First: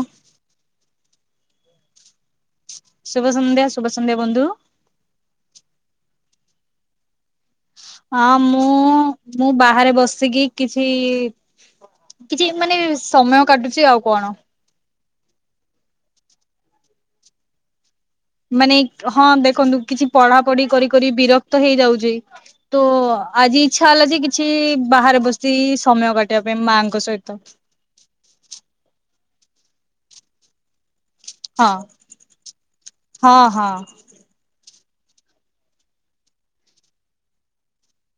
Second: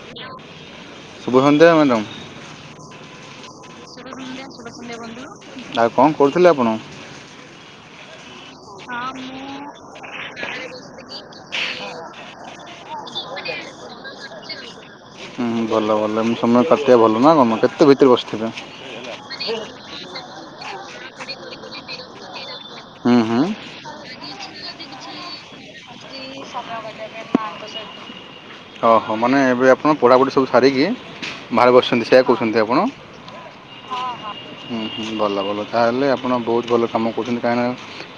Hello, ସୁୁଭ ସନ୍ଧ୍ୟା madam. ଶୁଭ ସନ୍ଧ୍ୟା ଶୁଭ ସନ୍ଧ୍ୟା ଶୁଭ ସନ୍ଧ୍ୟା, ଆଉ କଣ କରୁଥିଲେ ଆପଣ? ହଁ ମୁଁ ମୁଁ ବାହାରେ ବସିକି କିଛି କିଛି ମାନେ ସମୟ କାଟୁଛି ଆଉ କଣ। ହୁଁ ଭଲ ଭଲ ସମୟ କାଟିବା ଭଲ ନା ମ କେତେ ଭିତରେ ବସି ମାନେ ହଁ ଦେଖନ୍ତୁ କିଛି ପଢା ପଢି କରି କରି ବିରକ୍ତ ହେଇଯାଉଛି। ତ ହୁଁ ହୁଁ ଆଜି ଇଚ୍ଛା ହେଲା ଯେ କିଛି ବାହାରେ ବସି ସମୟ କା କି ସମୟ କାଟିବା ପାଇଁ ମା ଙ୍କ ସହିତ। ଓହୋ ମାନେ ଏବେ ଆପଣ ପଢାପଢ଼ି ସବୁ ସାରିକି ବାହାରେ ହଁ ବସିଛନ୍ତି ସେୟା କହୁଛନ୍ତି ଆପଣ ହଁ ହଁ ହୁଁ ହୁଁ ଭଲ ଭଲ ତାହେଲେ ଆପଣ ବହୁତ ଭଲ କାମ କରୁଛନ୍ତି। କାହିଁକିନା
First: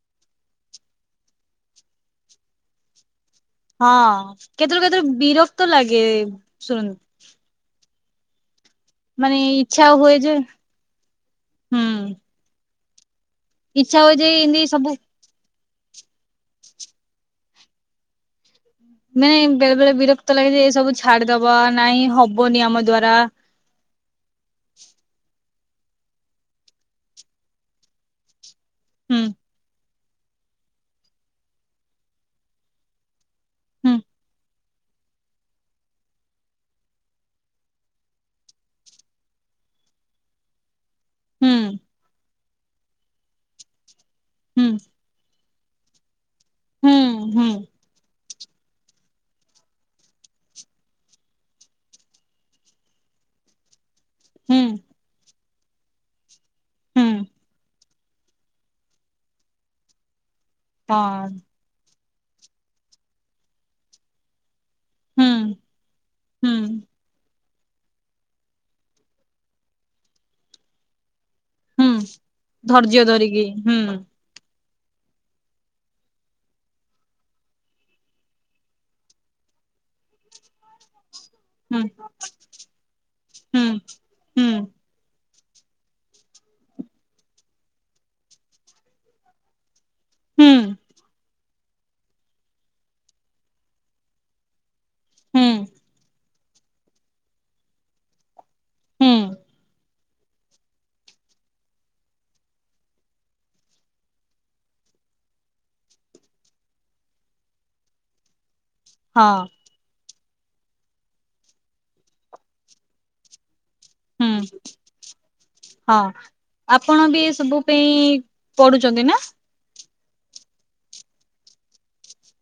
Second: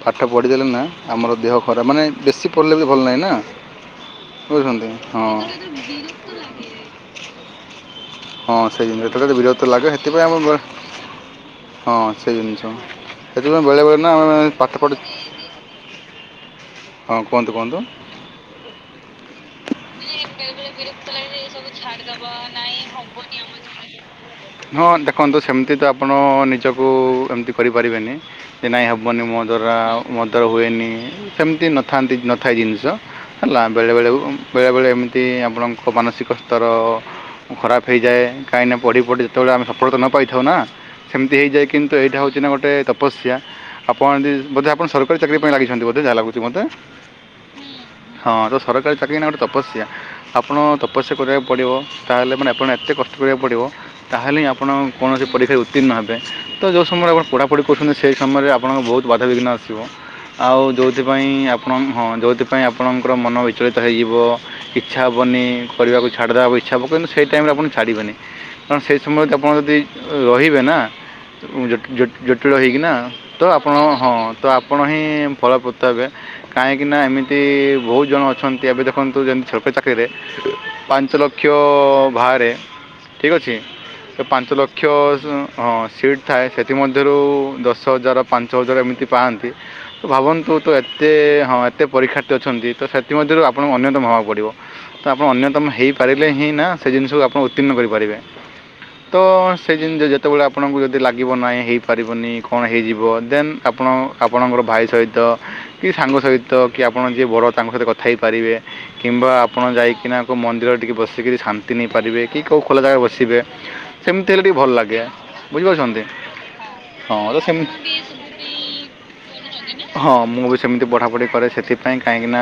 ପାଠ ପଢ଼ିଦେଲେ ନା ଆମର ଦେହ ଖରାପ, ମାନେ ବେଶୀ ପଢ଼ିଲେ ବି ଭଲ ନାହିଁ ନା। ହଁ କହୁଛନ୍ତି କେତେବେଳେ କେତେବେଳେ ହଁ ବିରକ୍ତ ଲାଗେ ଯାଏ। ଶୁଣନ୍ତୁ ହଁ ସେଇ ଜିନିଷ ମାନେ ବିରକ୍ତ ଇଚ୍ଛା ଲାଗେ ହୁଏ ଯେ ସେଥିପାଇଁ ଆମ ହୁଁ ହଁ ସେ ଜିନିଷ ସେଥିପାଇଁ ଇଚ୍ଛା ବେଳେବେଳେ ନା ହୁଏ ଯେ ଆମେ ଏମିତି ସବୁ ପାଠପଢ଼ୁ ହଁ କୁହନ୍ତୁ କୁହନ୍ତୁ ନାହିଁ ବେଳେ ବେଳେ ବିରକ୍ତ ଲାଗେ ଯେ ଏ ସବୁ ଛାଡିଦବା ନାହିଁ ହବନି ଆମ ଦ୍ଵାରା। ହଁ ଦେଖନ୍ତୁ ସେମିତି ତ ଆପଣ ନିଜକୁ ଏମିତି କରିପାରିବେନି। ଯେ ନାହିଁ ହୁଁ ହେବନି ମୋ ଦାରା ମୋ ଦ୍ୱାରା ହୁଏନି ସେମିତି ନଥାନ୍ତି ନଥାଏ ଜିନିଷ। ହେଲା ବେଳେବେଳେ ବେଳେବେଳେ ଏମିତି ଆପଣଙ୍କ ମାନସିକ ସ୍ତର ଖରାପ ହେଇଯାଏ କାହିଁକିନା ପଢ଼ି ପଢ଼ି ଯେତେବେଳେ ଆମେ ସଫଳତା ନ ପାଇଥାଉ ନା। ସେମିତି ହେଇଯାଏ ଧୈର୍ଯ୍ୟ କିନ୍ତୁ ଏଇଟା ହେଉଛି ନା ଗୋଟେ ତପସ୍ୟା ଆପଣ ଯଦି ବୋଧେ ଆପଣ ସରକାରୀ ଚାକିରି ଲାଗିଛନ୍ତି ବୋେ ଯାହା ଲାଗୁଛି ମତେ ହୁଁ ହଁ ତ ସରକାରୀ ଚାକିରି ନା ଗୋଟେ ତପସ୍ୟା। ଆପଣ ତପସ୍ୟା କରିବାକୁ ପଡ଼ିବ ତାହେଲେ ମାନେ ଆପଣଙ୍କୁ ଏତେ କଷ୍ଟ କରିବାକୁ ପଡ଼ିବ ତାହେଲେ ହିଁ ଆପଣ। କୌଣସି ପରୀକ୍ଷାରେ ଉତ୍ତୀର୍ଣ୍ଣ ହେବେ ତ ଯୋଉ ସମୟରେ ଆପଣ ପଢ଼ାପଢ଼ି କରୁଛନ୍ତି ସେହି ସମୟରେ ଆପଣଙ୍କ ବହୁତ ବାଧାବିଘ୍ନ ଆସିବ। ଆଉ ଯେଉଁଥିପାଇଁ ଆପଣ ହଁ ଯେଉଁଥିପାଇଁ ଆପଣଙ୍କର ମନ ବିଚଳିତ ହେଇଯିବ। ଇଚ୍ଛା ହେବନି କରିବାକୁ ଛାଦବାକୁ ଇଚ୍ଛା ହେବ କିନ୍ତୁ ସେଇ ଟାଇମରେ ଆପଣ ଛାଡ଼ିବେନି। କାରଣ ସେଇ ସମୟରେ ଆପଣ ଯଦି ରହିବେ ନା ଜୁ ଜୁ ଜୁଟିଳ ହେଇକିନା ଧରିକି ତ ଆପଣ ହୁଁ ହଁ ତ ଆପଣ ହିଁ ଫଳ ପ୍ର ତ ଏବେ କାହିଁକିନା ଏମିତି ବହୁତ ଜଣ ଅଛନ୍ତି ଏବେ ଦେଖନ୍ତୁ ଯେମିତି ଛୋରକ ଚାକିରିରେ। ପାଞ୍ଚ ଲକ କ୍ଷ ହୁଁ ବାହାରେ ଠିକ୍ ଅଛି ହୁଁ ହୁଁ ପାଞ୍ଚ ଲକ୍ଷ ହଁ ସିଟ୍ ଥାଏ ସେଥିମଧ୍ୟରୁ ଦଶ ହଜାର ପାଞ୍ଚ ହଜାର ଏମିତି ପାଆନ୍ତି। ତ ହୁଁ ଭାବନ୍ତୁ ତ ଏତେ ହଁ ଏତେ ପରୀକ୍ଷାର୍ଥୀ ଅଛନ୍ତି ତ ସେଥିମଧ୍ୟରୁ ଆପଣଙ୍କୁ ଅନ୍ୟତମ ହେବାକୁ ପଡ଼ିବ। ତ ଆପଣ ହୁଁ ଅନ୍ୟତମ ହେଇପାରି ଲେ ହିଁ ନା ସେ ଜିନିଷକୁ ଆପଣ ଉତ୍ତୀର୍ଣ କରିପାରିବେ। ହୁଁ ତ ସେ ଜିନି ସେତେବେଳେ ଆପଣଙ୍କୁ ଯଦି ଲାଗିବ ନାହିଁ ହୋଇଇପାରିବନି କଣ ହେଇଯିବ ଦେନ୍ ଆପଣ ଆପଣଙ୍କର ଭାଇ ସହିତ। କି ସାଙ୍ଗ ସହିତ କି ଆପଣ ଯିଏ ବଡ଼ ତାଙ୍କ ସହିତ କଥା ହେଇପାରିବେ କିମ୍ବା ହଁ ଆପଣ ଯାଇକିନା କେଉଁ ମନ୍ଦିରରେ ଟିକେ ବସିକି ଶାନ୍ତି ନେଇପାରିବେ କି କୋଉ ଖୋଲା ଜାଗାରେ ବସିବେ। ସେମିତି ହେଲେ ହୁଁ ଟିକଏ ଭଲ ଲାଗେ ବୁଝିପାରୁଛନ୍ତି ହଁ ଆପଣ ବି ହଁ ଏ ତ ସେମ ସବୁ ପାଇଁ ପଢୁଛନ୍ତି ନା? ହଁ ମୁଁ ବି ସେମିତି ପଢ଼ାପଢ଼ି କରେ ସେଥିପାଇଁ କାହିଁକିନା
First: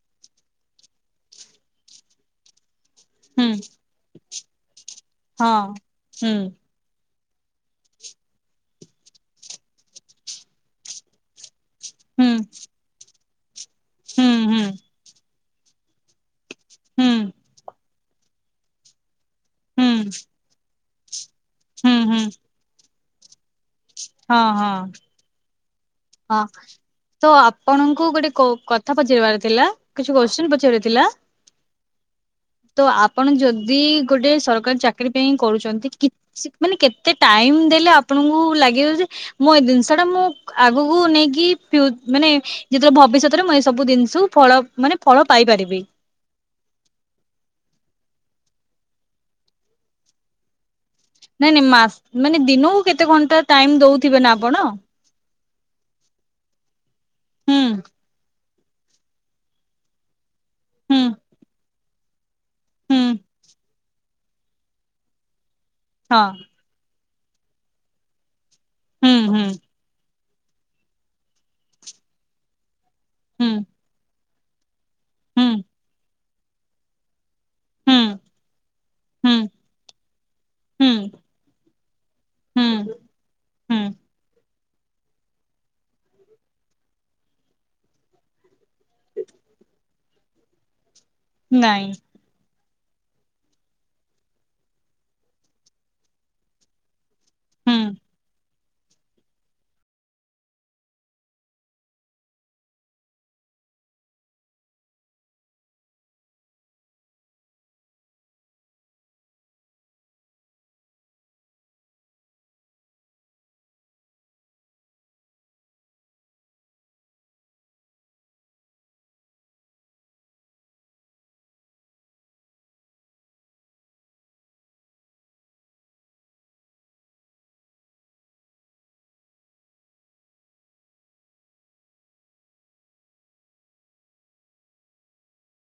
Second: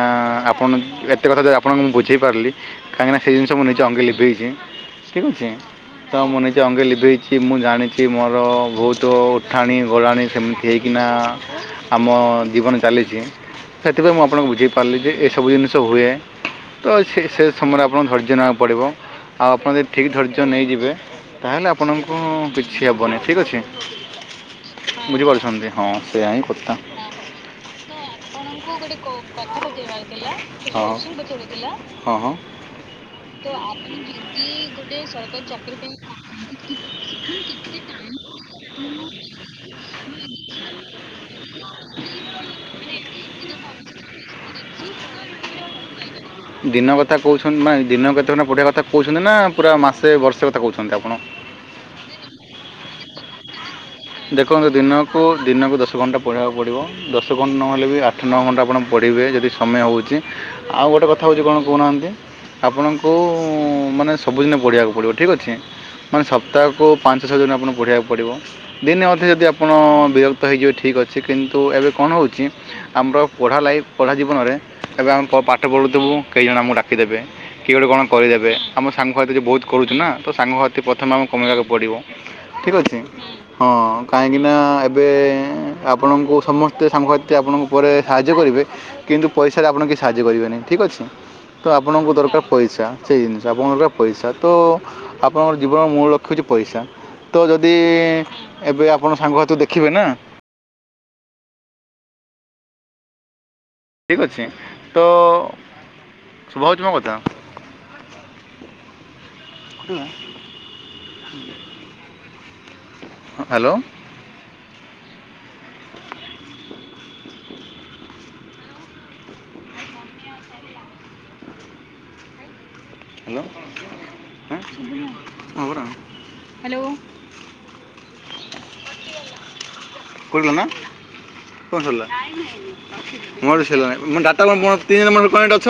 ଆପଣ ଏତେ କଥା ଯଦି ଆପଣଙ୍କୁ ମୁଁ ବୁଝାଇ ପାରିଲି କାହିଁକିନା ସେ ହୁଁ ଜିନିଷ ମୁଁ ନିଜେ ଅଙ୍ଗେ ଲିଭେଇଛି ଠିକ ଅଛି। ହଁ ତ ହୁଁ ମୁୋ ନିଜେ ଅଙ୍ଗେ ଲିଭେଇ କିଛି ମୁଁ ଜାଣିଛି ମୋର ବହୁତ ଉଠାଣି ଗୋଲାଣି ସେମିତି ହୋଇଇକିନା। ଆମ ହୁଁ ଜୀବନ ଚାଲିଛି ସେଥିପାଇଁ ମୁଁ ହୁଁ ଆପଣଙ୍କୁ ହୁଁ ହୁଁ ବୁଝେଇ ପାରିଲି ଯେ ଏସବୁ ଜିନିଷ ହୁଏ। ତ ହୁଁ ହୁଁ ସେ ସେ ସମୟରେ ଆପଣଙ୍କୁ ଧୈର୍ଯ୍ୟ ନେବାକୁ ପଡ଼ିବ ଆଉ ଆପଣ ହୁଁ ଯଦି ଠିକ ଧୈର୍ଯ୍ୟ। ନେଇଯିବେ ତାହେଲେ ହଁ ଆପଣଙ୍କୁ ହଁ ହଁ କିଛି ହେବନି ଠିକ୍ ଅଛି। ବୁଝିପାରୁଛନ୍ତି ହଁ ସେଇୟଆା ହିଁ କଥା। ତ ଆପଣଙ୍କୁ ଗୋଟେ କଥା ପଚାରିବାର ଥିଲା କିଛି କୋଶ୍ଚିନ ହଁ। ପଚାରିବାର ଥିଲା। ହଁ ହଁ। ତ ଆପଣ ଯଦି ଗୋଟେ ସରକାରୀ ଚାକିରୀ ପାଇଁ କରୁଛନ୍ତି କିଛି। ମାନେ କେତେ ଟାଇମ ଦେଲେ ଆପଣଙ୍କୁ ଲାଗିବ ଯେ ମୁଁ ଏ ଜିନିଷ ଟା ମୁଁ ଆଗକୁ ନେଇକି ମାନେ। ଯେତେବେଳେ ଭବିଷ୍ୟତରେ ମୁଁ ଏ ସବୁ ଜିନିଷକୁ ଫଳ ମାନେ ଫଳ ପାଇପାରିବି। ଦିନ କଥା କହୁଛନ୍ତି ମ ଦିନ କେତେବେ ପଢିଆ କଥା କହୁଛନ୍ତି ନା ପୁରା ମାସେ ବର୍ଷେ କଥା। କହୁଛନ୍ତି ଆପଣ? ନାଇଁ ନାଇଁ ମାସ ମାନେ ଦିନକୁ କେତେ ଘଣ୍ଟା ଟାଇମ ଦଉଥିବେ ନା ଆପଣ। କୁ ଦିନକୁ ଦଶ ଘଣ୍ଟା ପଢ଼ିବାକୁ ପଡ଼ିବ ଦଶ ଘଣ୍ଟା ହୁଁ ନହେଲେ ବି ଆଠ ନଅ ଘଣ୍ଟା ଆପଣ ପଢ଼ିବେ ଯଦି ସମୟ ହେଉଛି ଆଉ ହୁଁ ଗୋଟେ କଥା ହେଉଛି କଣ କହୁନାହାନ୍ତି? ହୁଁ ଆପଣଙ୍କୁ ମାନେ ସବୁଦିନ ପଢ଼ିବାକୁ ପଡ଼ିବ ଠିକ୍ ଅଛି ମାନେ ହଁ ସପ୍ତାହକୁ ପାଞ୍ଚ ଛଅ ଜଣ ଆପଣଙ୍କୁ ପଢ଼ିବାବାକୁ ପଡ଼ିବ ଦିନେ ଅଧେ ହୁଁ ଯଦି ଆପଣ ବିରକ୍ତ ହେଇଯିବେ ଠିକ୍ ଅଛି କିନ୍ତୁ ତ ଏବେ କଣ ହେଉଛି ଆମର ହୁଁ ପଢ଼ା ଲାଇଫ ପଢ଼ା ଜୀବନରେ ଏବେ ଆମେ ହୁଁ ପାଠ ପଢୁଥିବୁ କେଇ ଜଣ ଆମକୁ ଡାକିଦେବେ କିଏ ଗୋଟେ ହୁଁ କଣ କରିଦେବେ ଆମ ସାଙ୍ଗ ହାତୀ ହୁଁ ଯଦି ବହୁତ କରୁଛୁ ନା ତ ସାଙ୍ଗ ହାତୀ ହୁଁ ହୁଁ ପ୍ରଥମେ ଆମକୁ କମେଇବାକୁ ପଡ଼ିବ ଠିକ ହୁଁ ଅଛି ହଁ ହୁଁ କାହିଁକି ନା ଏବେ ଆପଣଙ୍କୁ ସମସ୍ତେ ସାଙ୍ଗସାଥି୍ରୀ ଆପଣଙ୍କ ଉପରେ ସାହାଯ୍ୟ କରିବେ କିନ୍ତୁ ପଇସାରେ ଆପଣ କିଛି ସାହାଯ୍ୟ କରିବେ ନାହିଁ ଠିକ୍ ଅଛି ତ ନାଇଁ ଆପଣଙ୍କୁ ଦରକାର ପଇସା ସେଇ ଜିନିଷ ଆପଣଙ୍କା ପଇସା ତ ଆପଣଙ୍କ ଜୀବନର ମୂଳ ଲକ୍ଷ୍ୟ ହେଉଛି ପଇସା ତ ଯଦି ହୁଁ ଏବେ ଆପଣ ସାଙ୍ଗ ହତୁ ଦେଖିବେ ନା ଠିକ୍ ଅଛି ତ ଶଭ ହେଉଛିମା କଥା ହ୍ୟାଲୋ ହଲ ହ୍ୟାଲୋ କୁଲଗନା କଣ ସରିଲା ମୋରଡାଟ [unintelligible]